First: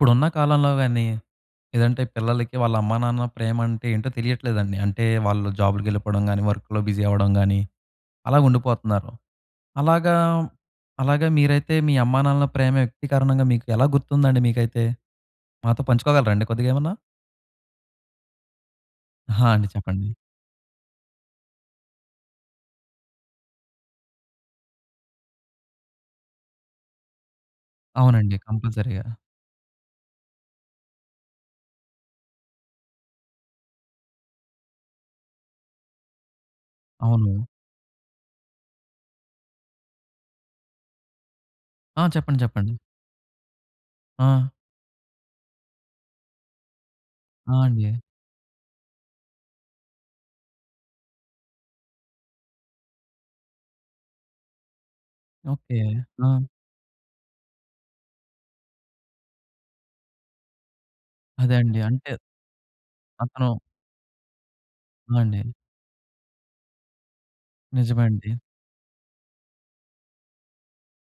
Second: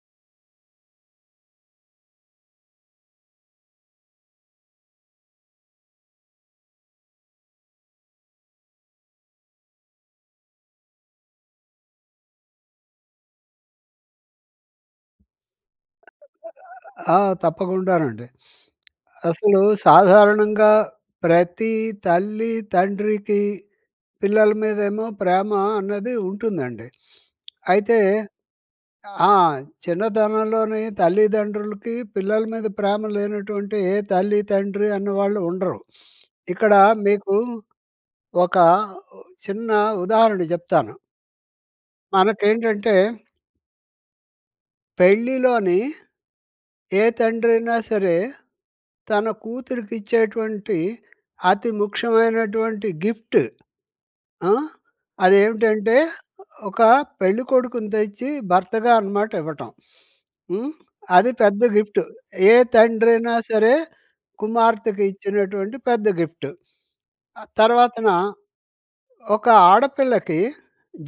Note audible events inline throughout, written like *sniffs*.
ఇప్పుడున్న కాలంలోవేన్నీ, లేదంటే పిల్లలకి వాళ్ళ అమ్మా, నాన్న ప్రేమంటే ఏంటో తెలియట్లేదండి. అంటే, వాళ్ళు జాబులుకెళ్ళిపోడం గానీ, వర్కులో బిజీ అవ్వడం గానీ, అలాగుండిపోతన్నారు. అలాగా అలాగా మీరైతే, మీ అమ్మానాన్నల ప్రేమ వ్యక్తీకరణంగా మీకు ఎలా గుర్తుందండి మీకైతే? మాతో పంచుకోగలరండి కొద్దిగేమన్నా? ఆ! తప్పకుండానండి. అహా! అసలూ అండి. చెప్పండి. సాధారణంగా ప్రతీ తల్లీ, తండ్రికి పిల్లల మీదేమో ప్రేమ అన్నది ఉంటుందండి. అయితే అవునండి. కంపల్సరీగా. ఆ! చిన్నతనంలోనే తల్లిదండ్రులకి, పిల్లల మీద ప్రేమ లేనటువంటి ఏ తల్లి, తండ్రి అనే వాళ్ళు ఉండరు. ఇక్కడా మీకూ అవును. ఒక ఓ, చిన్న ఉదాహరణ జెప్తాను. ఆ! చెప్పండి. చెప్పండి. మనకేంటంటే ఆ! పెళ్ళిలోని ఏ ఆ! తండ్రయినా అండి. సరే, తన కూతురికిచ్చేటువంటి అతి ముఖ్యమైనటువంటి గిఫ్ట్ ఆ! ఓకే. అదేవిటంటే, ఆ! ఒక పెళ్ళికొడుకుని తెచ్చి భర్తగా అనమాట ఇవ్వటం. హ్మ్. అది పెద్ద అదండి. గిఫ్టు. అంటే ఏ తండ్రయినా అతను సరే, కుమార్తెకు ఆ! అండి. ఇచ్చినటువంటి పెద్ద గిఫ్టు. ఆహ్, తర్వాతన నిజమండి. ఒక ఆడపిల్లకి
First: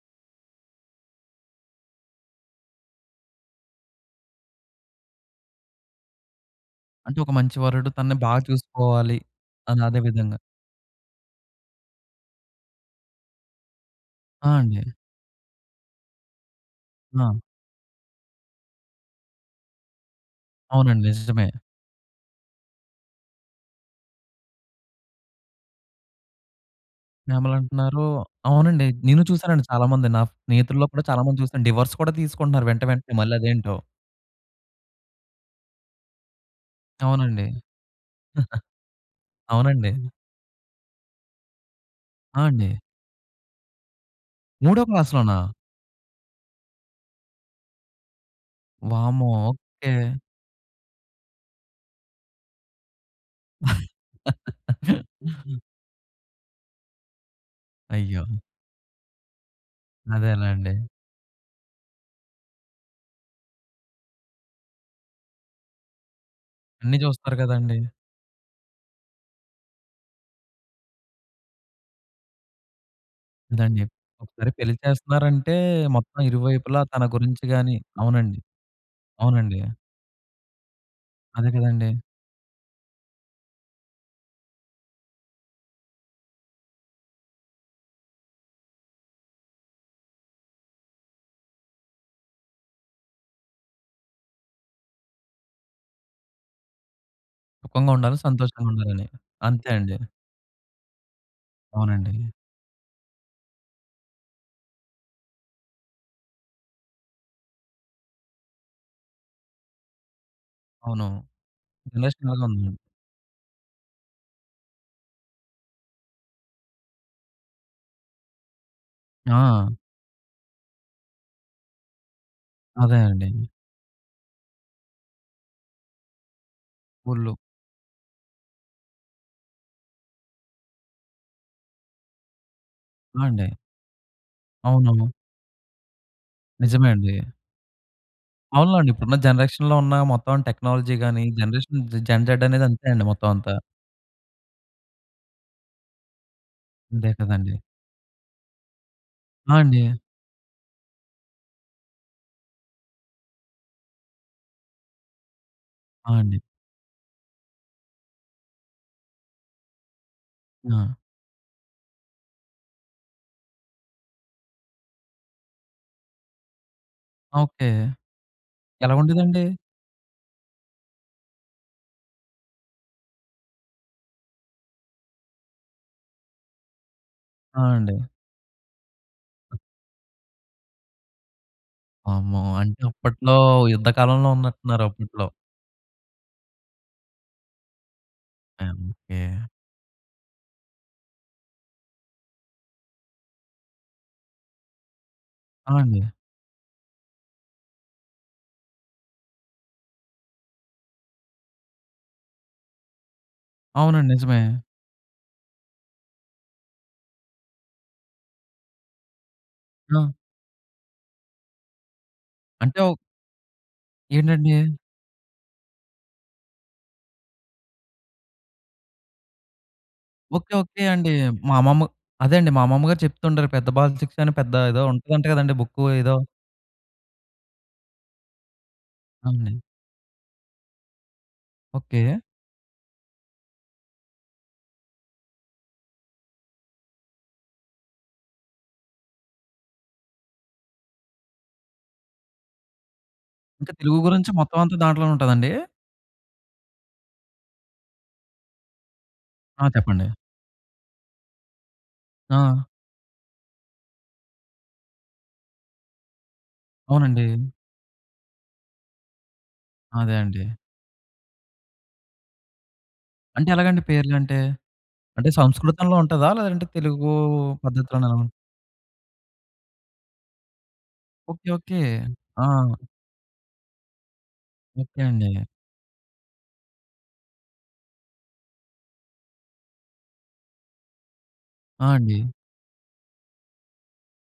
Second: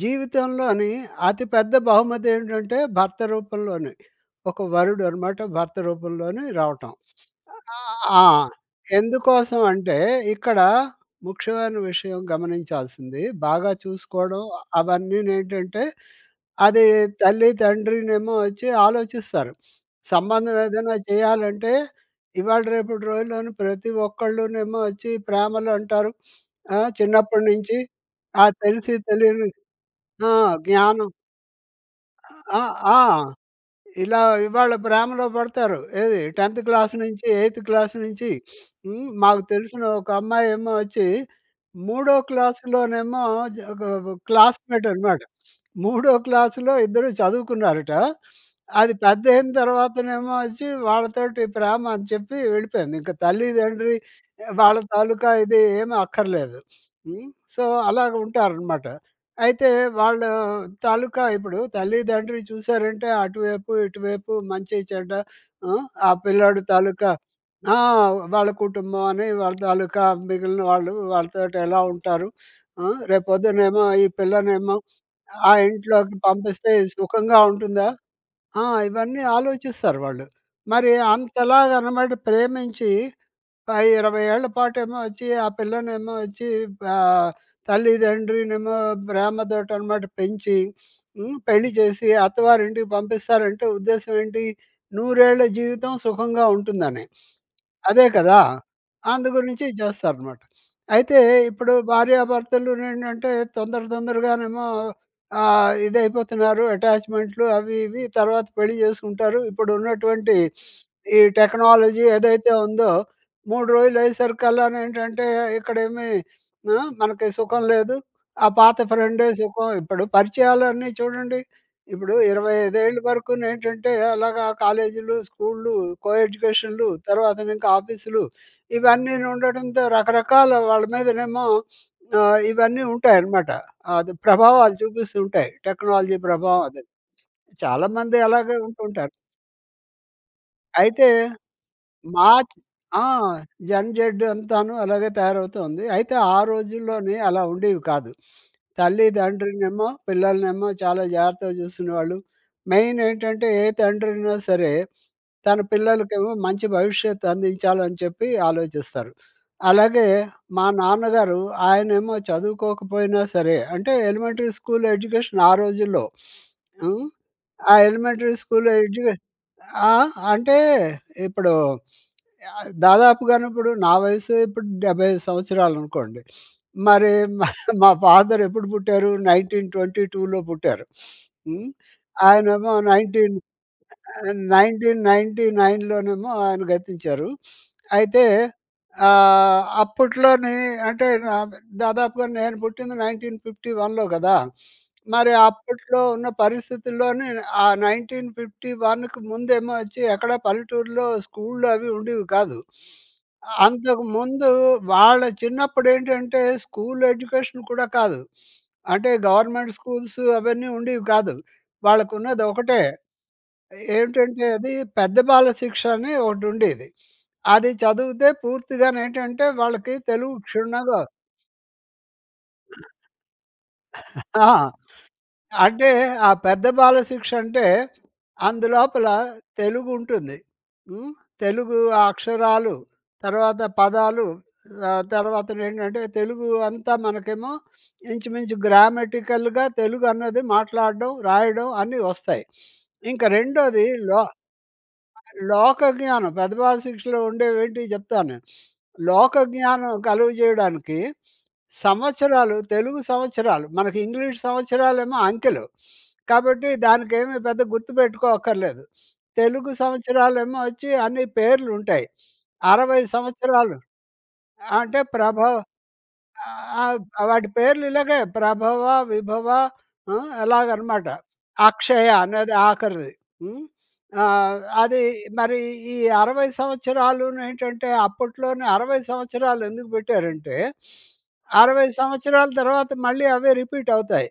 జీవితంలోని అతి పెద్ద బహుమతేంటంటే, భర్త రూపంలోనే. ఒక వరుడు అనమాట భర్త రూపంలోనే రావటం. అంటే, ఒక మంచి వరుడు తనని ఆ! బా చూసుకోవాలి అని ఎందుకోసవంటే, అదే విధంగా. ఇక్కడా ముఖ్యమైన విషయం గమనించాల్సింది, బాగా చూసుకోవడం, ఆ! అ అండి. అవన్నీనేంటంటే, అదీ ఆ! తల్లి, తండ్రినేమో ఒచ్చి ఆలోచిస్తారు. సంబంధం ఏదైనా అవునండి. నిజమే. చెయ్యాలంటే, ఇవాళ, రేపుటి రోజుల్లోను ప్రతి ఒక్కళ్ళునేమో ఒచ్చి ప్రేమలు అంటారు. ఆ! చిన్నప్పుడు నుంచి, ప్రేమలంటన్నారూ. ఆ అవునండి. తెలిసి నేను తెలియని చూశానండి చాలా మంది ఆ! నాఫ్ స్నేహితుల్లో కూడా జ్ఞానం. చాలా మందిని చూశాను. డివోర్స్ కూడా ఆ! తీసుకుంటున్నారు వెంట ఆ! వెంటనే, మళ్ళీ అదేంటో. ఇలా ఇవాళ ప్రేమలో పడతారు. ఏది 10థ్ క్లాసు నుంచి, అవునండి. ఎయిత్ క్లాసు నుంచి. *sniffs* హ్మ్, *giggles* మాకు తెలిసిన అవునండి. ఒక అమ్మాయేమోచ్చీ, మూడో ఆ! అండి. క్లాసులోనేమో జ ఒగ ఒగగ్ మూడో క్లాస్‌మేటున్నాడు. క్లాస్‌లోనా? మూడో క్లాసులో ఇద్దరు చదువుకున్నారటా, అది వామ్మో! పెద్దయిన ఓకే. తర్వాతనేమో ఒచ్చి, వాళ్ళతోటి ప్రేమ అని చెప్పి వెళ్ళిపోయింది. ఇంక తల్లి-దండ్రి, ఎ వాళ్ళ తాలూకా *laughs* ఇది ఏమి అక్కర్లేదు. హ్మ్. సో, అయ్యో! అలాగుంటారనమాట. అయితే, వాళ్ళూ అదేలేండి. తాలూకా ఇప్పుడు తల్లి-దండ్రి చూశారంటే, అటువైపు-ఇటువైపు, మంచి-చెడ్డ, ఆ! ఆ పిల్లాడు అన్నీ తాలూకా, చూస్తారు ఆ! గదండీ. వాళ్ళ కుటుంబవని, వాళ్ళ తాలూకా మిగిలిన వాళ్ళు, వాళ్ళతోటి ఎలా ఉంటారు? ఆ! రేపు అదే అండి. పొద్దునేమో ఈ ఒకసారి పెళ్లి పిల్లనేమో, ఆ చేస్తన్నారంటే, ఇంట్లోకి మొత్తం పంపిస్తే ఇరువైపులా తన సుఖంగా గురించి గానీ ఉంటుందా? అవునండి. ఆ! ఇవన్నీ అవునండి. ఆలోచిస్తారు వాళ్ళు. మరి అదే కదండీ. అంతలాగనమాట ప్రేమించీ, ఒక 20 ఏళ్ళ పాటేమో ఒచ్చీ, ఆ పిల్లనేమో ఒచ్చీ, ప ఆహ్, తల్లిదండ్రినేమో ప్రేమతోటి అనమాట పెంచి, హ్మ్, పెళ్లి జేసి అత్తవారింటికి పంపిస్తారంటే ఉద్దేశవేంటి? 100 ఏళ్ళ జీవితం సుఖంగా ఉంటుందనే. అదే సుఖంగుండాలి, కదా! సంతోషంగుండాలని. అందు గురించి అంతే అండి. చేస్తారనమాట. అయితే, ఇప్పుడు అవునండీ. భార్యాభర్తలునుండుంటే, తొందర తొందరగానేమో ఆహ్, ఇదయిపోతన్నారు, అటాచ్‌మెంట్లు అవి ఇవి, తర్వాత పెళ్ళి చేసుకుంటారు. ఇప్పుడు ఉన్నటువంటి *sniffs* అవును. ఈ టెక్నాలజీ ఏదైతే రిలేషనల్లోని. ఉందో, 3 రోజులయ్యేసరికల్లానేంటంటే, ఇక్కడేమీ ఆ! మనకి సుఖం లేదు, ఆ పాత ఫ్రెండే సుఖం. ఆ! ఇప్పుడు పరిచయాలన్నీ చూడండి. ఇప్పుడూ 25 అదే ఏళ్ళు అండి. వరుకూనేంటంటే, అలాగా కాలేజీలు, స్కూళ్లు, కో-ఎడ్యుకేషన్‌లు, ఉళ్ళు. తర్వాతనింక ఆఫీసులు. ఇవన్నీనుండడంతో రకరకాల వాళ్ళ మీదనేమో ఆహ్, ఇవన్నీ ఆ! ఉంటాయనమాట. అండి. అది ప్రభావాలు అవునవును. చూపిస్తుంటాయి. టెక్నాలజీ ప్రభావం అదే. నిజమే అండీ. చాలామంది అలాగే అవునులోండి. ఉంటుంటారు. ఇప్పుడున్న జనరేషన్‌లో ఉన్నా మొత్తం అన్ టెక్నాలజీ‌ అయితే, గానీ, జనరేషన్ జ మాచ్ జన్‌రెడ్డనేది అంతే అండి ఆ! మొత్తం అంతా. జన్‌జెడ్డు అంతాను అలాగే తయారవుతూ ఉంది. అయితే, ఆ అంతే రోజుల్లోని అలా కదండీ. ఉండేవి కాదు. ఆ! అండీ. తల్లిదండ్రినేమో, పిల్లలనేమో చాలా జాగ్రత్తగా చూసుకునేవాళ్ళు. మెయినేంటంటే, ఏ తండ్రయినా సరే, తన ఆ! పిల్లలకేమో అండి. మంచి భవిష్యత్తు అందించాలని చెప్పి ఆలోచిస్తారు. అలాగే, మా ఆ! నాన్నగారు, ఆయనేమో చదువుకోకపోయినా సరే, అంటే ఎలిమెంటరీ స్కూల్ ఎడ్యుకేషన్ ఆ రోజుల్లో. హ్మ్, ఓకే. ఆ ఎలిమెంటరీ స్కూల్లో ఎలా ఎడ్యుకే ఉండేదండి? ఆహ్, అంటే, ఇప్పుడూ యాహ్, దాదాపుగానుప్పుడు నా వయస్సే ఇప్పుడు 75 సంవత్సరాలనుకోండి. *sniffs* మరీ మా ఆ! మా అండీ. ఫాదరెప్పుడు పుట్టారు? 1922లో పుట్టారు. *sniffs* హ్మ్, వామ్మో! ఆయనేమో అంటే 19 అప్పట్లో యుద్ధ ఆహ్, కాలంలో ఆహ్, ఉన్నట్టున్నారు నైన్టీన్ అప్పుట్లో. నైన్టీ నైన్‌లోనేమో ఆయన గతించారు. *sniffs* అయితే, యాహ్! ఓకే. ఆహ్, అప్పట్లోనే అంటే, నాక్ దాదాపుగా నేను పుట్టింది 1951‌లో గదా! మరి ఆ! అప్పుట్లో అండి. ఉన్న పరిస్థితుల్లోనేను, ఆ 1951కు ముందేమో వచ్చి, ఎక్కడా పల్లెటూర్లో స్కూల్లు అవి ఉండీవి కాదు. అ అంతక అవునండి. నిజమే. ముందూ వాళ్ళ చిన్నప్పుడేంటంటే, స్కూల్ ఎడ్యుకేషన్ కూడా కాదు. అంటే, గవర్నమెంట్ ఆ! స్కూల్సు అవన్నీ ఉండీవి కాదు. అంటే, వాళ్ళకున్నదొకటే. ఒ ఏమిటంటే ఏంటండీ? అది, 'పెద్ద బాలశిక్ష' అని ఒకటుండేది. అది చదివుతే పూర్తిగానేంటంటే, వాళ్ళకి తెలుగు ఓకే. ఓకే క్షుణ్ణంగా అండీ. మా అమ్మమ్మ అదే అండి మా అమ్మమ్మ గారు చెప్తుంటారు, 'పెద్ద బాలశిక్ష' *giggles* అని ఆ! పెద్ద ఏదో ఉంటదంట గదండీ బుక్కు అంటే, ఏదో? ఆ పెద్ద బాలశిక్షంటే, అందులోపలా అవునండి. తెలుగుంటుంది. హ్మ్, తెలుగూ ఆ ఓకే. అక్షరాలు, తర్వాత పదాలు, ఆహ్, తర్వాతనేంటంటే, తెలుగూ అంతా మనకేమో ఇంచుమించు గ్రామటికల్‌గా తెలుగు అన్నది మాట్లాడడం, రాయడం అన్ని వస్తాయి. ఇంక ఇంక రెండోది తెలుగు లో గురించి మొత్తవంత దాంట్లోనే ఉంటదండీ? లోకజ్ఞానం 'పెద్దబాలశిక్ష'లో ఉండేవేంటియి జెప్తాను. *sniffs* ఆ! లోకజ్ఞానం చెప్పండి. కలుగజేయడానికి సంవత్సరాలు, ఆ! తెలుగు సంవత్సరాలు. మనకి ఇంగ్లీష్ సంవత్సరాలేమో అంకెలు. కాబట్టి, అవునండి. దానికేమీ పెద్ద గుర్తుపెట్టుకో అక్కర్లేదు. తెలుగు అదే అండి. సంవత్సరాలేమో ఒచ్చి అన్ని పేర్లుంటాయి. 60 అంటే, సంవత్సరాలు ఎలాగండి పేర్లంటే? అంటే, అంటే, ప్రభవ్ సంస్కృతంలో ఉంటదా, లేదంటే ఆబ్ తెలుగూ వాటి పద్ధతిలోనా? పేర్లిలాగే ప్రభవ, విభవ హ్మ్, అలాగనమాట. ఓకే. ఓకే. అక్షయ ఆ! అనేది ఆఖరిది. హ్మ్, ఆహ్, ఓకే అదీ అండి. మరీ ఈ 60 సంవత్సరాలూనేంటంటే, అప్పట్లోనే 60 సంవత్సరాలు ఎందుకు పెట్టారంటే, 60 ఆ! అండి. సంవత్సరాల తర్వాత మళ్ళీ అవే రిపీటవుతాయి.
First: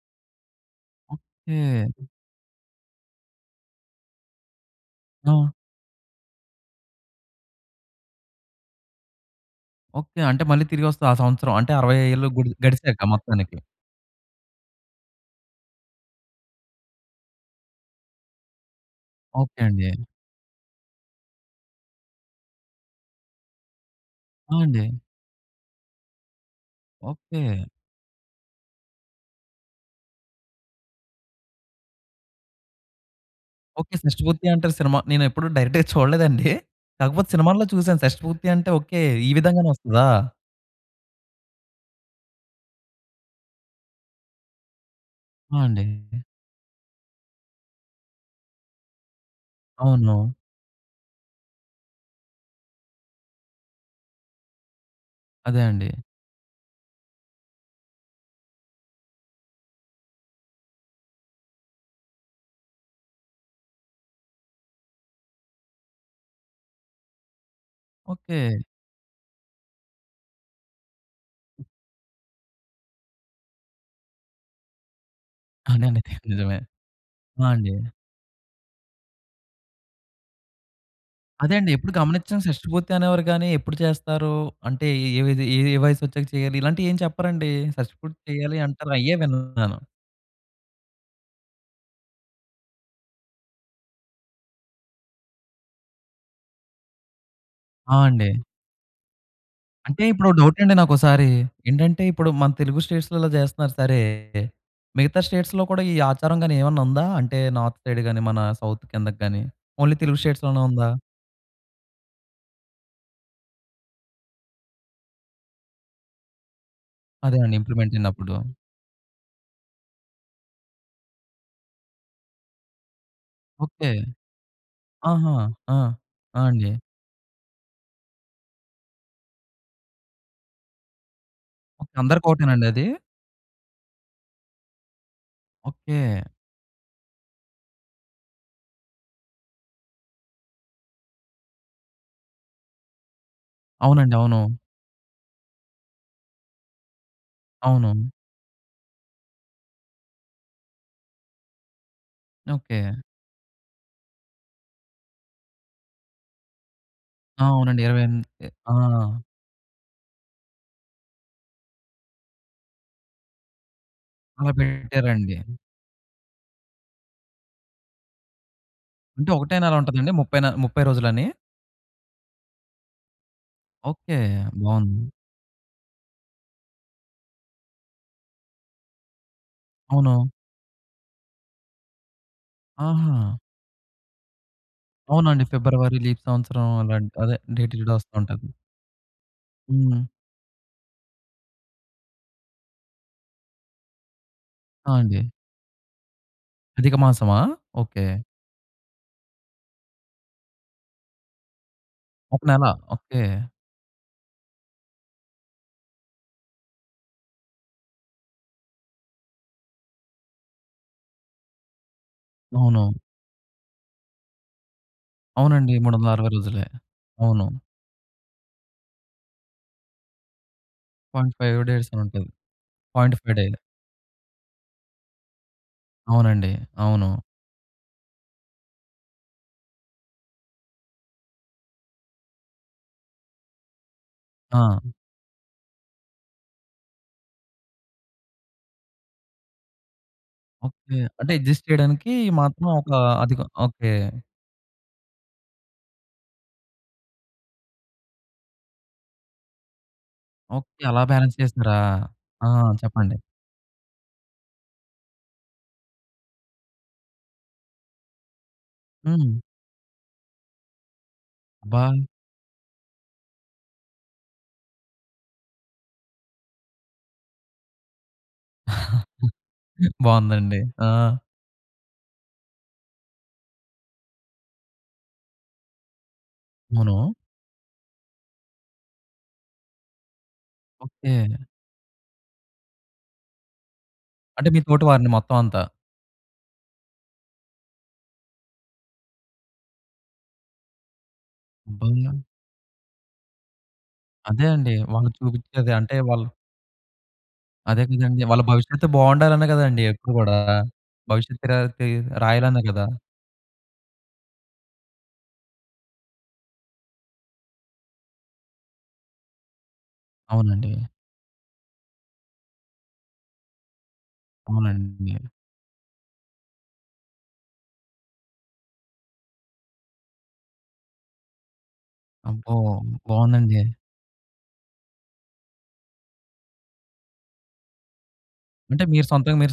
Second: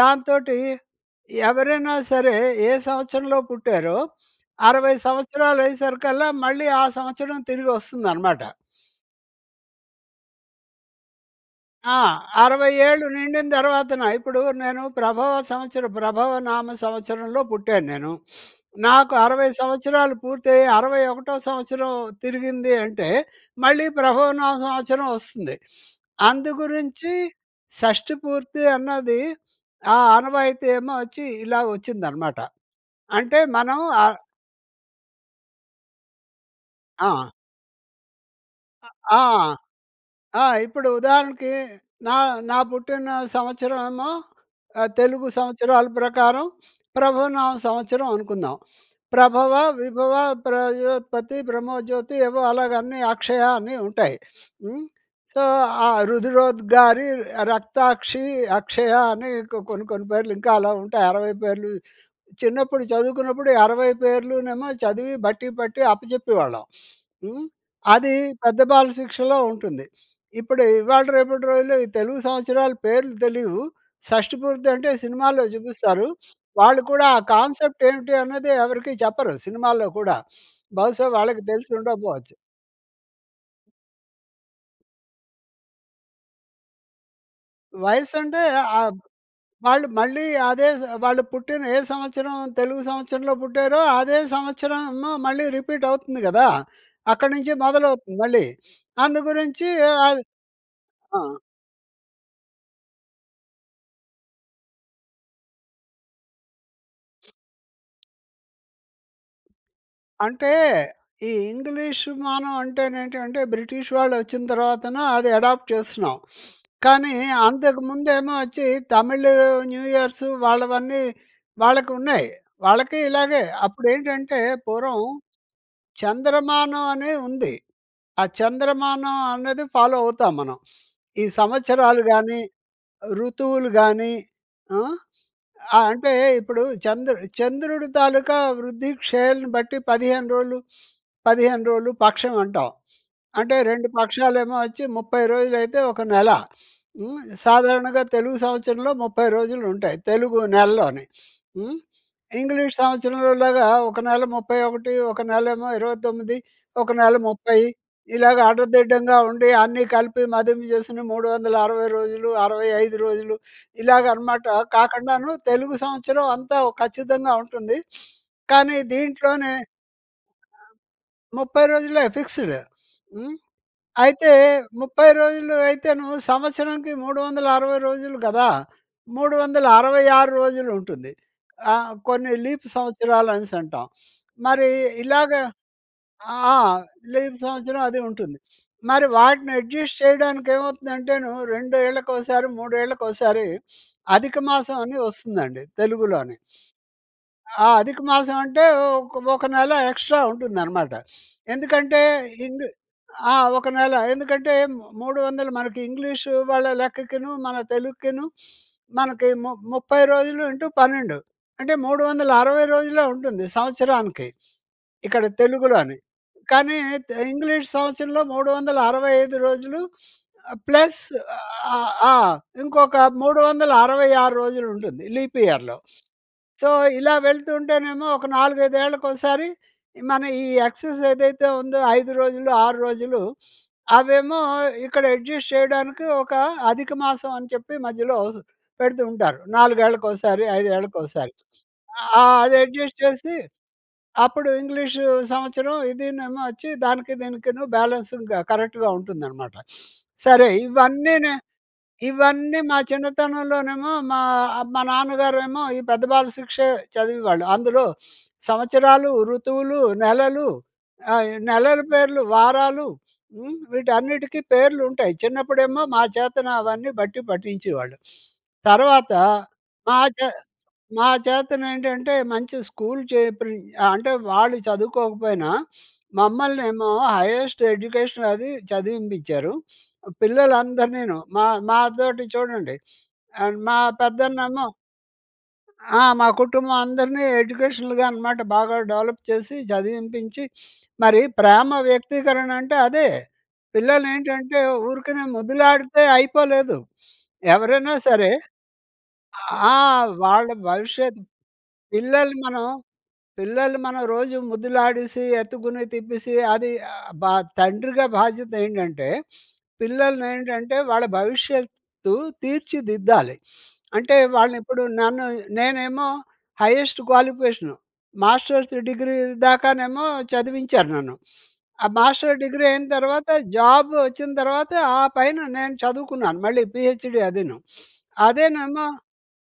దాంతోటీ ఎవరైనా ఓకే. సరే, ఏ సంవత్సరంలో పుట్టారో, 60 ఆ! సంవత్సరాలయ్యేసరికల్లా మళ్ళీ ఆ సంవత్సరం తిరిగి వస్తుందనమాట. ఓకె అంటే మళ్ళీ తిరిగొస్తది ఆ సంవత్సరం. అంటే ఆ! 60 ఏళ్ళు గు 60 గడిచాక ఏళ్ళు నిండిన మొత్తానికి. తర్వాతన ఇప్పుడు నేను ప్రభవ సంవత్సరం, ప్రభవ నామ సంవత్సరంలో పుట్టాన్నేను. *sniffs* నాకు 60 ఓకె అండి. సంవత్సరాలు పూర్తయ్యి 60 ఒకటో సంవత్సరం తిరిగింది అంటే మళ్ళీ ప్రభవ నామ ఆ! అండి. సంవత్సరం వస్తుంది. అందుగురించి ఓకె. షష్టిపూర్తి అన్నది, ఆ ఆనవాయితీ ఏమో వచ్చి ఇలా వచ్చిందనమాట. అంటే మనం ఓకె. అ షష్టి పూర్తి అంటారు సినిమా నేనెప్పుడు డైరెక్ట్‌గా *chuckles* చూడలేదండి. కాకపోతే ఆ! సినిమాలో చూసాను షష్టి పూర్తి అంటే అ! ఓకె ఆ! ఈ విధంగానే వస్తదా! ఆ! ఇప్పుడు ఉదాహరణకి నా, నా పుట్టిన సంవత్సరం ఏమో తెలుగు ఆ! అండి. సంవత్సరాల ప్రకారం *sniffs* ప్రభవనామ సంవత్సరం అనుకుందాం. ప్రభవ, విభవ, అవును. ప్రజోత్పతి, బ్రహ్మొజ్యోతి ఏవో అలాగ అన్నీ అక్షయ అన్ని ఉంటాయి. *sniffs* హ్మ్. సో, అదే ఆ అండి. రుదరోద్గారి, రక్తాక్షి, అక్షయ అని కొ కొన్ని, కొన్ని పేర్లు ఇంకా అలా ఉంటాయి 60 పేర్లు చిన్నప్పుడు చదువుకున్నప్పుడు, ఈ 60 పేర్లు నేమో చదివి బట్టి పట్టి అప్పజెప్పేవాళ్ళం. *sniffs* హ్మ్. అది ఓకె. పెద్ద బాలశిక్షలో ఉంటుంది. ఇప్పుడు ఇవాళ రేపటి రోజుల్లో ఈ తెలుగు సంవత్సరాల పేర్లు తెలీవు. షష్టిపూర్తి అంటే సినిమాల్లో అవునండి. చూపిస్తారు, *sniffs* నిజమే. వాళ్ళు కూడా ఆ ఆ! అండి. కాన్సెప్ట్ ఏంటి అనేది ఎవరికీ చెప్పరు సినిమాల్లో కూడా బహుశా వాళ్ళకి అదే అండి. తెలిసి ఎప్పుడు ఉండకపోవచ్చు. గమనించం షష్టిపూర్తి అనేవారు గాని ఎప్పుడు చేస్తారూ అంటే ఏ విద ఎ ఏ వయసొచ్చాక చేయాలి ఇలాంటి ఏం చెప్పరండీ. షష్టిపూర్తి వయస్సంటే చెయ్యాలి ఆహ్, అంటారు అయ్యే విన్నాను. వాళ్ళు మళ్ళీ అదే జ్ వాళ్ళు పుట్టిన ఏ సంవత్సరం, తెలుగు సంవత్సరంలో పుట్టారో అదే సంవత్సరంమో మళ్ళీ రిపీట్ అవుతుంది కదా! అక్కడి నుంచి ఆ! మొదలవుతుంది అండి. మళ్ళీ. అందు గురించి ఏ అంటే ఆద్ ఇప్పుడు డౌటండి ఆ! నాకోసారి. ఏంటంటే ఇప్పుడు మన తెలుగు స్టేట్స్‌లో చేస్తున్నారు సరే. మిగతా స్టేట్స్‌లో కూడా ఈ ఆచారం గాని ఏమైనా ఉందా? అంటే నార్త్ సైడ్ గాని మన సౌత్ కిందగ్గాని ఓన్లీ తెలుగు అంటే స్టేట్స్‌లోనే ఉందా? ఈ ఇంగ్లీష్ మానం అంటే నేంటంటే బ్రిటిష్ వాళ్ళు వచ్చిన తర్వాత అది అడాప్ట్ చేస్తున్నాం. *sniffs* కానీ, అదే అండి. ఇంప్లిమెంట్ అంతకుముందేమో చినప్పుడు. వచ్చి తమిళ్ న్యూ ఇయర్స్ వాళ్ళవన్నీ వాళ్ళకున్నాయి వాళ్ళకీ ఇలాగే. ఓకె. అప్పుడేంటంటే పూర్వం ఆహా! ఆ! ఆ! అండి. చంద్రమానం అని ఉంది. ఆ చంద్రమానం అనేది ఫాలో అవుతాం మనం. *sniffs* ఈ ఓకె. సంవత్సరాలు అందరికి గాని ఒకటేనండదీ? ఋతువులు గానీ ఆహ్, అ అంటే ఓకె. ఇప్పుడు చంద్రుడు చంద్రుడు తాలూకా వృద్ధి క్షేయలను బట్టి పదిహేను రోజులు 15 రోలు, *sniffs* 15 రోలు పక్షం అంటాం. అంటే 2 అవునండి. అవును. పక్షాలేమో వచ్చి 30 రోజులైతే ఒక నెల. హ్మ్ సాధారణంగా అవును. తెలుగు సంవత్సరంలో 30 రోజులుంటాయి. తెలుగు నెలలోని *sniffs* హ్మ్. English okay. సంవత్సరంలోలాగా ఒక నెల 31, ఒక నెలేమో 29, ఒక నెల ఆ! 30 అవునండి. ఇరవై ఇలాగ ఎనిమిది. ఆ! ఆడదిడ్డంగా ఉండి అన్నీ కలిపి మదింపు చేసుకొని 360 రోజులు 65 ఇలాగనమాట అలా కాకండాను పెట్టారండి. తెలుగు సంవత్సరం అంతా ఖచ్చితంగా ఉంటుంది. *sniffs* కానీ అంటే దీంట్లోనే ఒకటే నెల ఉంటాదండి 30న 30 రోజులని. 30 రోజులే ఫిక్స్డ్ హ్మ్. ఓకె. అయితే, బావుంది. 30 రోజులు అయితేను సంవత్సరానికి 360 రోజులు కదా! మూడు వందల అరవై అవును. ఆరు రోజులుంటుంది. ఆహ్, కొన్ని లీప్ సంవత్సరాలు ఆహా! అనేసంటాం. మరీ ఇలాగ అవునండి. ఫిబ్రవరి లీప్ ఆ! సంవత్సరం అలాంట్ లీప్ అదే డేట్ సంవత్సరం *unintelligible* అది వస్తా ఉంటుంది. ఉంటది. మరి వాటిని యడ్జస్ట్ హ్మ్. చేయడానికి ఏమవుతుందంటేను రెండేళ్లకోసారి, మూడేళ్లకోసారి *sniffs* అధికమాసం ఆ! అని అండి. వస్తుందండి తెలుగులోని. అధిక మాసమా? ఆ ఓకె. అధికమాసం అంటే ఓక, ఒక నెల ఎక్స్‌ట్రా ఉంటుందనమాట. *sniffs* ఎందుకంటే ఒక హిందూ నెల. ఓకె. ఆహ్, ఒక నెల. ఎందుకంటే 300 మనకి ఇంగ్లీషు వాళ్ళ లెక్కకును, మన తెలుక్కిను *sniffs* మనకి ము ముప్పై రోజులు ఇంటూ 12 అంటే 360 అవును. రోజులే ఉంటుంది సంవత్సరానికి. ఇక్కడ అవునండి. తెలుగులోని. 360 రోజులే. కానీ, తె అవును. ఇంగ్లీష్ సంవత్సరంలో 365 రోజులు ఆహ్, plus point ah, five days ah, అని ఆ! ఉంటది. ఇంకొక 0.5 మూడు డే వందల అరవై ఆరు రోజులుంటుంది లీప్ ఇయర్‌లో. అవునండి. సో, అవును. ఇలా వెళ్తూంటేనేమో ఒక నాలుగైదేళ్ళకోసారి మన ఈ ఎక్సస్ ఏదైతే ఉందో 5 రోజులు 6 రోజులు, అవేమో ఆ! ఇక్కడ యడ్జస్ట్ చేయడానికి ఒక అధికమాసం అని చెప్పి మధ్యలో పెడుతూ ఉంటారు నాలుగేళ్ళకోసారి, ఓకె. అంటే ఐదేళ్ళకోసారి. యడ్జస్ట్ చేయడానికీ ఈ ఆహ్, మాత్రం ఒక అదెడ్జస్ట్ చేసి, అధిక ఓకె. అప్పుడు ఇంగ్లీషు సంవత్సరం ఇదినేమో వచ్చి దానికి దీనికి బ్యాలెన్స్ కరెక్ట్‌గా ఉంటుందనమాట. *sniffs* సరే ఓకె. అలా ఇవన్నీని బ్యాలెన్స్ చేసారా! ఆ! ఇవన్నీ మా చెప్పండి. చిన్నతనంలోనేమో, మా మా నాన్నగారేమో ఈ పెద్ద బాలశిక్ష చదివేవాళ్ళు. అందులో *sniffs* సంవత్సరాలు, హ్మ్. ఋతువులు, నెలలు ఆహ్, ఈ నెలల అబ్బా! పేర్లు, వారాలు హ్మ్. వీటన్నిటికీ పేర్లుంటాయి చిన్నప్పుడేమో మా చేతన అవన్నీ బట్టి పట్టించేవాళ్ళు. తర్వాత, *chuckles* మా చే బావుందండి. ఆ! మా చేతనేంటంటే మంచి స్కూల్ చేర్పించి అంటే వాళ్ళు చదువుకోకపోయినా, *sniffs* మమ్మల్నేమో అవును. హైయస్ట్ ఎడ్యుకేషన్ అదీ చదివింపించారు. పిల్లలందరినీనూ ఓకె. మా మాతోటి చూడండి ఆహ్, మా అంటే మీ పెద్దన్నేమో తోటి వారిని మొత్తమంతా! ఆ! మా కుటుంబం అందరిని ఎడ్యుకేషనల్‌గా అనమాట బాగా డెవలప్ చేసి చదివింపించి, *sniffs* మరి ప్రేమ అబ్బా! వ్యక్తీకరణ అంటే అదే. అదే పిల్లలేంటంటే అండి. వాళ్ళు ఊరికనే చూపించేది, అంటే ముద్దులాడితే వాళ్ళు అయిపోలేదు. అదే ఎవరైనా కదండీ! సరే వాళ్ళ భవిష్యత్తు బావుండాలనే ఆ! గదండీ! ఎప్పుడు గూడా. వాళ్ళ భవిష్యత్తు భవిష్యత్తరాలది పిల్లలు రాయాలనే మనం గదా! పిల్లలు మనం రోజు ముద్దులాడేసి, ఎత్తుకుని తిప్పేసి అది బ తండ్రిగా బాధ్యతేంటంటే అవునండి. పిల్లల్నేంటంటే వాళ్ళ భవిష్యత్తు తీర్చిదిద్దాలి. *sniffs* అంటే వాళ్ళనిప్పుడు అవునండి. నన్ను నేనేమో హైయెస్ట్ క్వాలిఫికేషను. మాస్టర్స్ డిగ్రీ దాకానేమో చదివించారు నన్ను. *sniffs* ఆ మాస్టర్ అబ్బో! డిగ్రీ అయిన తర్వాత బావుందండి. జాబ్ వచ్చిన తర్వాత ఆ పైన నేను చదువుకున్నాను మళ్ళీ పీహెచ్‌డీ అదినూ. *sniffs* అంటే అదేనేమో మీరు సొంతంగా మీరు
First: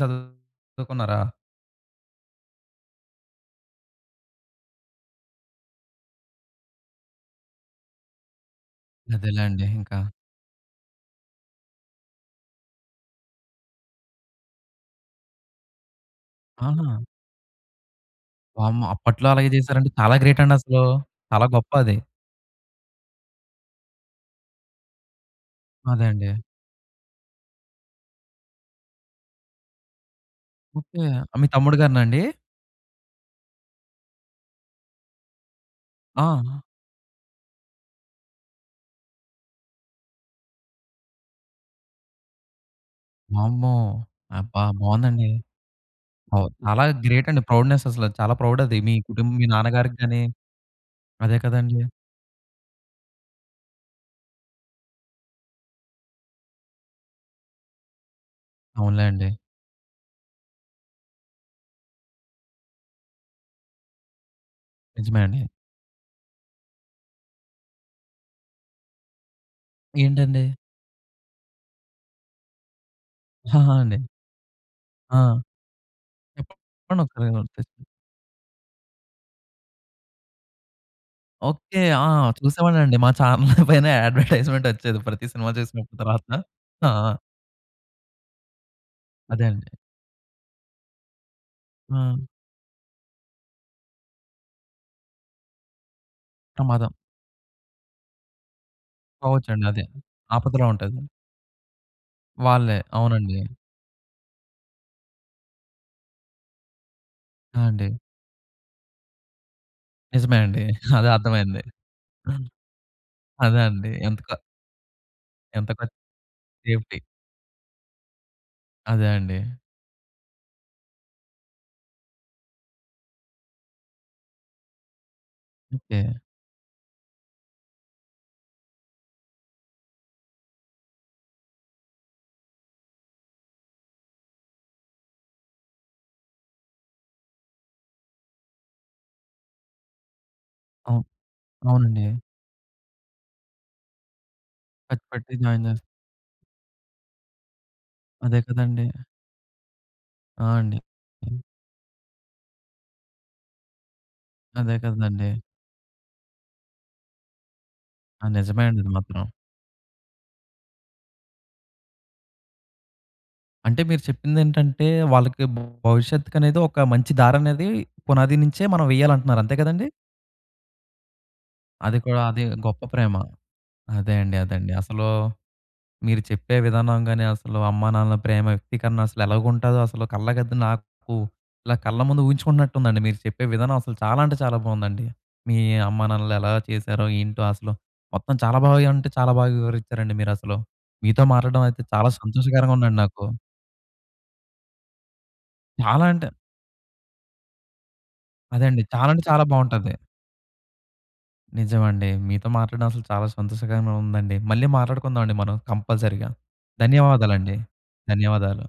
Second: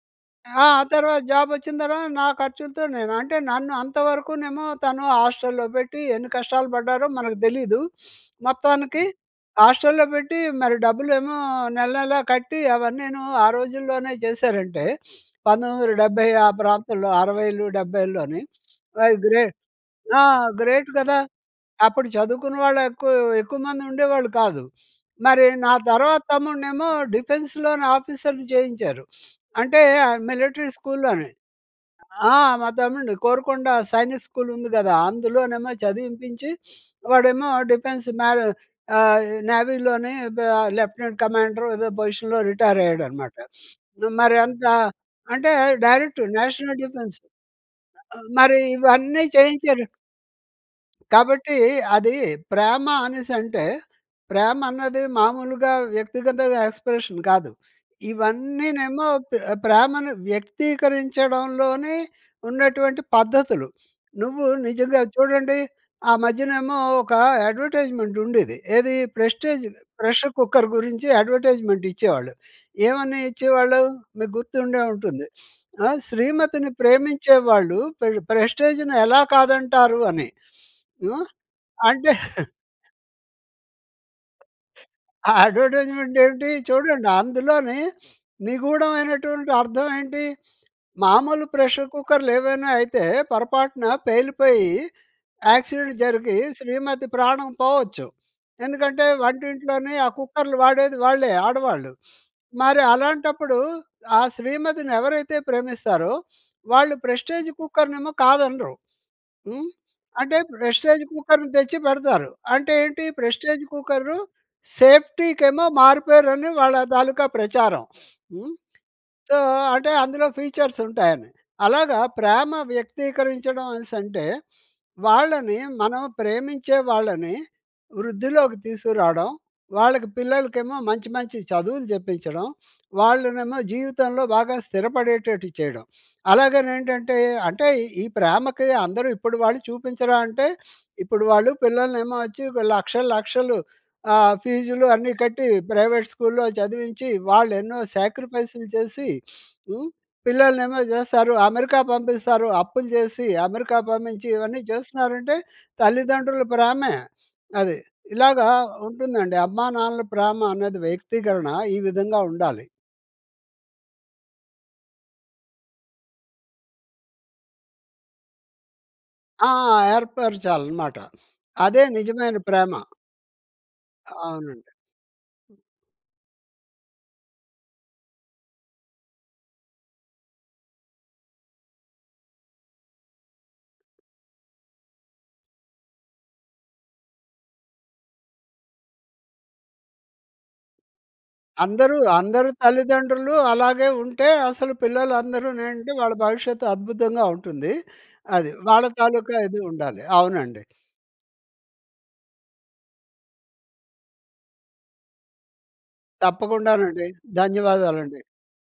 ఆ! ఆ చదువుకున్నారా? తర్వాత జాబొచ్చిన తర్వాత నా ఖర్చులతో నేను. అంటే నన్ను అంతవరకునేమో తను హాస్టల్‌లో పెట్టి ఎన్ని కష్టాలు పడ్డారో మనకు తెలీదూ. *sniffs* మొత్తానికి అదేలేండి ఇంకా. హాస్టల్‌లో పెట్టి మరి డబ్బులేమో, నెల, నెల కట్టి అవన్నీనూ ఆ రోజుల్లోనే చేశారంటే *sniffs* 1970 ఆ ఆహా! ప్రాంతంలో అరవైలు డెబ్బైల్లోని వామ్మో! అయి అప్పట్లో గ్రే అలాగే చేసారంటే చాలా ఆ! గ్రేట్ అండి అసలూ! గ్రేట్ కదా! చాలా గొప్ప అది. అప్పుడు చదువుకున్న వాళ్ళెక్కువ, ఎక్కువ మంది ఉండేవాళ్ళు కాదు. *sniffs* మరి నా అదే అండి. తర్వాత్తమ్ముడినేమో డిఫెన్స్‌‌లోనాఫీసర్‌ని చేయించారు. *sniffs* అంటే ఆహ్, మిలిటరీ ఓకె. ఆహ్, స్కూల్లోనే. మీ తమ్ముడు గారినాండి! ఆ! మా తమ్ముడుని కోరుకొండ సైనిక్ స్కూల్ ఉంది కదా! అందులోనేమో చదివింపించి, ఆ! *sniffs* వాడేమో డిఫెన్స్ మ్యారొ ఆహ్, నావిలోనే బ లెఫ్ట్‌నెంట్ కమాండరో ఏదో పొజిషన్‌లో రిటైరయ్యాడనమాట. వామ్మో! *sniffs* అబ్బా! మరంత బావుందండి. అంటే డైరెక్ట్ అవ్ నేషనల్ చాలా డిఫెన్స్. గ్రేట్ అండి. ప్రౌడ్‌నెస్ అసలు ఆహ్, చాలా మరి ప్రౌడ్ అది. మీ ఇవన్నీ కుటుంబ మీ చేయించారు నాన్నగారికి గాని అదే కాబట్టి కదండీ! అదీ, ప్రేమ అనేసంటే ప్రేమ అన్నది మామూలుగా వ్యక్తిగతగా ఎక్స్‌ప్రెషన్ కాదు. ఇవన్నీనేమో అవునులేండి. ప్రె ప్రేమను వ్యక్తీకరించడంలోనే ఉన్నటువంటి పద్ధతులు. నువ్వు నిజంగా నిజమే అండి. చూడండి. ఆ మధ్యనేమో ఒక యడ్వర్టైజ్‌మెంట్ ఉండేది. ఏది ప్రెస్టీజ్ ప్రెషర్ ఏంటండి? కుక్కర్ గురించి యడ్వర్టైజ్‌మెంట్ ఇచ్చేవాళ్ళు. ఏవని ఆహా! ఇచ్చేవాళ్ళు! అండి. మీకు గుర్తుండే ఆ! ఉంటుంది. ఆహ్, శ్రీమతిని చెప్పండొకసారీ ప్రేమించేవాళ్ళు *unintelligible* పెర్ ప్రెస్టీజ్‌ని ఎలా కాదంటారు అని. హ్మ్. ఓకె. ఆ! అంటే *chuckles* చూసేవాన్నండి. మా చానెల్ పైనే యడ్వర్టైజ్‌మెంట్ వచ్చేది ప్రతి ఆ సినిమా చూసినప్పుడు యడ్వర్టైజ్‌మెంట్ తర్వాత ఏంటి ఆ! చూడండి అందులోనే అదే నిగూఢమైనటువంటి అండి. అర్థం ఏంటి మామూలు ప్రెషర్ ఆ! కుక్కర్లేవైనా అయితే పొరపాటున పేలిపోయి యాక్సిడెంట్ జరిగి ప్రమాదం. శ్రీమతి ప్రాణం పోవచ్చు. ఎందుకంటే పోవచ్చండదే వంటింట్లోనే ఆ కుక్కర్లు ఆపదలో వాడేది ఉంటది. వాళ్ళే ఆడవాళ్ళు. వాళ్ళే. మరి అవునండి. అలాంటప్పుడు ఆ శ్రీమతిని ఎవరైతే ప్రేమిస్తారో వాళ్ళు ప్రెస్టీజ్ ఆ! అండి. కుక్కర్నేమో కాదనరు. హ్మ్. నిజమే అంటే అండి. *chuckles* ప్రెస్టీజ్ అదే కుక్కర్‌ని అర్థమైంది. తెచ్చి పెడతారు. అంటే ఏంటి అదే ప్రెస్టీజ్ అండి కుక్కరు ఎందుకొ సేఫ్టీకేమో ఎంత ఖర్ మారు పేరని వాళ్ళ సేఫ్టి. తాలుకా ప్రచారం. హ్మ్. అదే సో, అండి. అంటే అందులో ఫీచర్స్ ఉంటాయని అలాగా ప్రేమ వ్యక్తీకరించడం అనేసంటే, వాళ్ళని మనం ఓకె. ప్రేమించే వాళ్ళని వృద్ధిలోకి తీసుకురావడం. వాళ్ళకి పిల్లలకేమో మంచి మంచి చదువులు చెప్పించడం, వాళ్ళనేమో జీవితంలో బాగా స్థిరపడేటట్టు చేయడం. అలాగనేంటంటే అంటే ఈ ఈ ప్రేమకి అందరూ ఇప్పుడు వాళ్ళు చూపించరా అంటే, అవును. ఇప్పుడు వాళ్ళు అవునండి. పిల్లలనేమో వచ్చి ఒక లక్షలు, లక్షలు ఆహ్, ఫీజులు ఖర్చు అన్నీ పట్టి కట్టి జాయిన్ చేస్తారు. ప్రైవేట్ స్కూల్‌లో చదివించి, వాళ్ళెన్నో అదే శ్యాక్రిఫైస్‌లు కదండీ! చేసి, *sniffs* హ్మ్. ఆ! అండి. పిల్లలనేమో జేస్తారు, హ్మ్. అమెరికా పంపిస్తారు, అప్పులు జేసి అమెరికా పంపించి ఇవన్నీ అదే కదండీ! జేస్తున్నారంటే, తల్లిదండ్రుల ప్రేమే. అది. ఆ! ఇలాగా నిజమే అండి. అది మాత్రం. ఉంటుందండి. అమ్మా నాన్నల ప్రేమనేది వ్యక్తీకరణ ఈ విధంగా ఉండాలి. అంటే మీరు చెప్పిందేంటంటే, వాళ్ళకి భవిష్యత్తు కనేది ఒక మంచి దారనేది పునాది నుంచే మనం వెయ్యాలంటున్నారు. ఆ! అంతే కదండీ! ఏర్పరచాలనమాట. అదే అది కూడా నిజమైన అది ప్రేమ. గొప్ప ప్రేమ. అదే అండి. అదే అవునండి. అండి. అసలూ మీరు చెప్పే విధానం గాని అసలు అమ్మానాన్నల ప్రేమ వ్యక్తీకరణ అసలు ఎలాగుంటుందో అసల కళ్ళకద్ది నాకు ఇలా కళ్ళ ముందు ఊహించుకుంటున్నట్టుందండి మీరు చెప్పే విధానం అసలు చాలా అంటే చాలా బావుందండి. మీ అమ్మానాన్నలు ఎలా చేశారో ఏంటో అసలు, మొత్తం చాలా బాగా అంటే చాలా బాగా వివరించారండి మీరసలు. మీతో మాట్లాడడం అయితే అందరూ, చాలా అందరూ సంతోషకరంగా ఉందండి నాకు. తల్లిదండ్రులు అలాగే ఉంటే అసలు పిల్లలందరూ నేంటి, చాలా వాళ్ళ అంటే భవిష్యత్తు అద్భుతంగా ఉంటుంది. అది. అదండి. వాళ్ళ చాలా అంటే తాలూకా చాలా ఇది బావుంటది. ఉండాలి. అవునండి. నిజమండి. మీతో మాట్లాడడం అసలు చాలా సంతోషకరంగా ఉందండి. మళ్ళీ మాట్లాడుకుందావండి మనం కంపల్సరీగా. తప్పకుండానండి, ధన్యవాదాలండి. ధన్యవాదాలండి. ధన్యవాదాలు.